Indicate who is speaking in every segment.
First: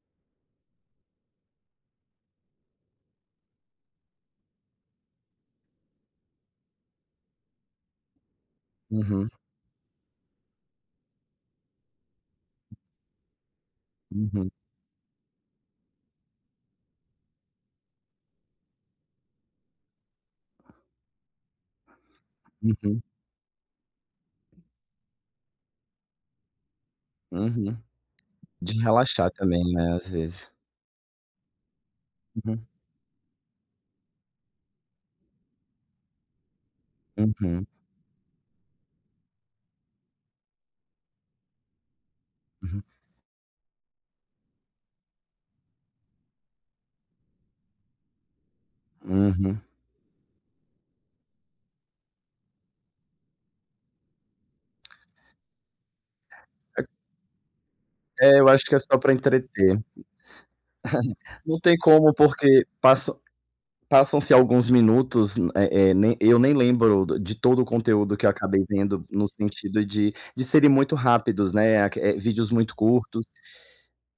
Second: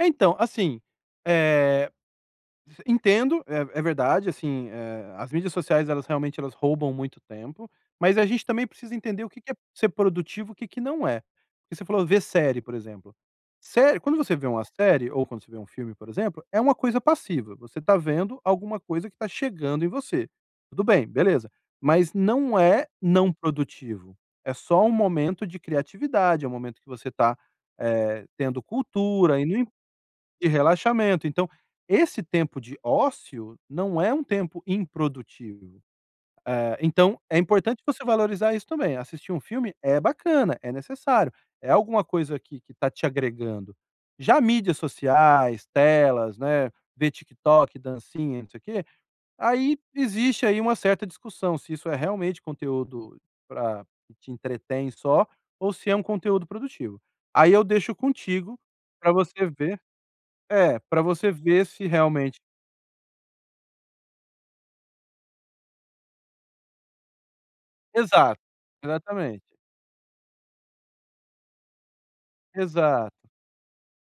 Speaker 1: É, então, assim, eh, entendo. É é verdade, assim, eh, as mídias sociais, elas realmente, elas roubam muito tempo. Mas a gente também precisa entender
Speaker 2: Uhum.
Speaker 1: o que que é ser produtivo, o que que não é. Porque você falou: "Ver série", por exemplo. Série quando você vê
Speaker 2: Uhum.
Speaker 1: uma série ou quando você vê um filme, por exemplo, é uma coisa passiva. Você tá vendo alguma coisa que tá chegando em você. Tudo bem, beleza. Mas não é
Speaker 2: Uhum.
Speaker 1: não produtivo. É só um momento de criatividade. É um momento que você tá,
Speaker 2: Uhum.
Speaker 1: eh, tendo
Speaker 2: De relaxar
Speaker 1: cultura,
Speaker 2: também,
Speaker 1: indo
Speaker 2: né, às vezes.
Speaker 1: e relaxamento. Então esse tempo
Speaker 2: Uhum.
Speaker 1: de ócio não é um tempo improdutivo. Eh, então é
Speaker 2: Uhum.
Speaker 1: importante você valorizar isso também. Assistir um filme é bacana. É necessário. É alguma coisa aqui que
Speaker 2: Uhum.
Speaker 1: está te agregando. Já mídias sociais, telas, né, ver TikTok, dancinha, não sei o quê,
Speaker 2: Uhum.
Speaker 1: aí, existe, aí, uma certa discussão se isso é realmente conteúdo pra que te entretém só ou se é um conteúdo
Speaker 2: E
Speaker 1: produtivo. Aí eu deixo
Speaker 2: É, eu
Speaker 1: contigo
Speaker 2: acho que é só
Speaker 1: pra
Speaker 2: pra
Speaker 1: você ve
Speaker 2: entreter.
Speaker 1: É, pra você
Speaker 2: Não
Speaker 1: ver
Speaker 2: tem
Speaker 1: se
Speaker 2: como,
Speaker 1: realmente
Speaker 2: porque passam passam-se alguns minutos, m eh eh, nem eu nem lembro do de todo o conteúdo que eu
Speaker 1: Exato,
Speaker 2: acabei vendo no
Speaker 1: exatamente.
Speaker 2: sentido de de serem muito rápidos, né, a que eh, vídeos muito
Speaker 1: Exato.
Speaker 2: curtos.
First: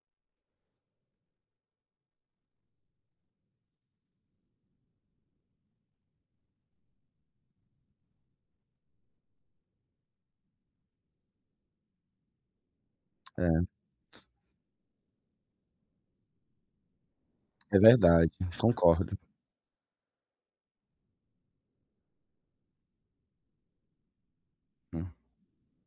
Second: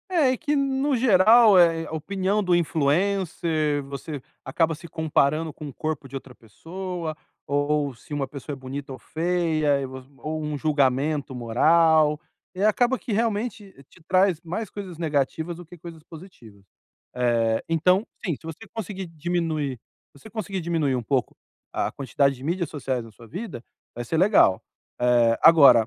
Speaker 1: É, e que, no geral, é a opinião do influencer. Você acaba se comparando com o corpo de outra pessoa, ou se uma pessoa é bonita ou feia e vo ou um julgamento moral. E acaba que
Speaker 2: É.
Speaker 1: realmente te traz mais coisas negativas do que coisas positivas. Eh,
Speaker 2: É
Speaker 1: então,
Speaker 2: verdade,
Speaker 1: sim, se você conseguir
Speaker 2: concordo.
Speaker 1: diminuir se você conseguir diminuir um pouco a quantidade de mídias sociais na sua vida, vai ser legal.
Speaker 2: Hum.
Speaker 1: Eh, agora,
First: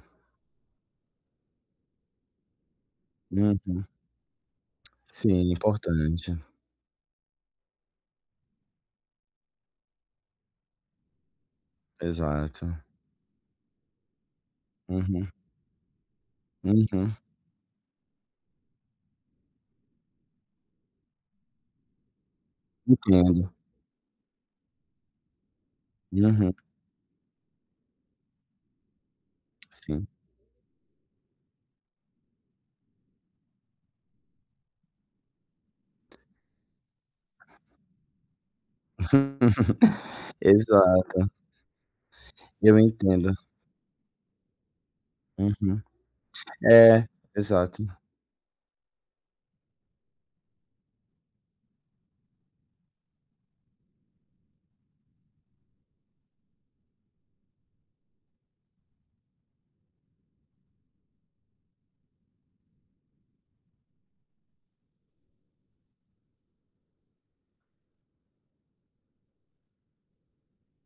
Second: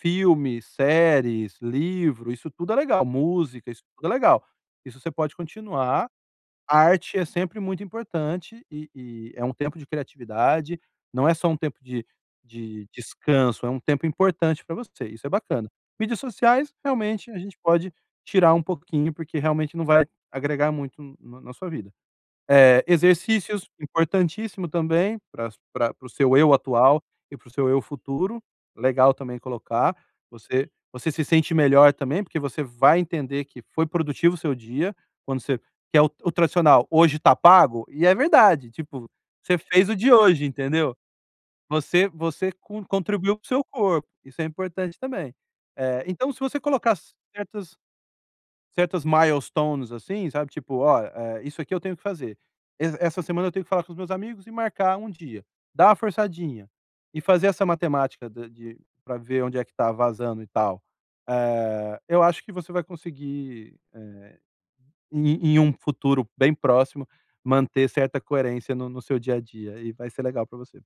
Speaker 1: filmes, séries, livro, isso tudo é legal. Música. Isso
Speaker 2: Uhum.
Speaker 1: tudo é legal. Isso você pode
Speaker 2: Sim, é
Speaker 1: continuar.
Speaker 2: importante.
Speaker 1: A arte é sempre muito importante. E e é um tempo de criatividade. Não é só um tempo de
Speaker 2: Exato.
Speaker 1: de descanso. É um tempo importante pra você. Isso
Speaker 2: Uhum.
Speaker 1: é bacana. Mídias sociais,
Speaker 2: Uhum.
Speaker 1: realmente, a gente pode tirar um pouquinho, porque realmente não vai agregar muito no na sua vida. Eh,
Speaker 2: Entendo.
Speaker 1: exercícios, importantíssimo também pra su pra pra o seu eu
Speaker 2: Uhum.
Speaker 1: atual e para o seu eu futuro. Legal também colocar.
Speaker 2: Sim.
Speaker 1: Você você se sente melhor também. Porque você vai entender que foi produtivo o seu dia. Quando você que é o tradicional: “Hoje está pago”. E é verdade. Tipo, você fez o de hoje, entendeu?
Speaker 2: Exato.
Speaker 1: Você você
Speaker 2: Eu entendo.
Speaker 1: con-contribuiu para o seu corpo. Isso é importante também.
Speaker 2: Uhum.
Speaker 1: Eh, então, se você colocar
Speaker 2: É,
Speaker 1: certas
Speaker 2: exato.
Speaker 1: certas milestones, assim, sabe? Tipo: “Ó, hã, isso aqui eu tenho que fazer. E essa semana eu tenho que falar com os meus amigos e marcar um dia”. Dar uma forçadinha. E fazer essa matemática da de pra ver onde é que tá vazando e tal. Eh, eu acho que você vai conseguir, eh, em em um futuro bem próximo, manter certa coerência no seu dia a dia. E vai ser legal pra você.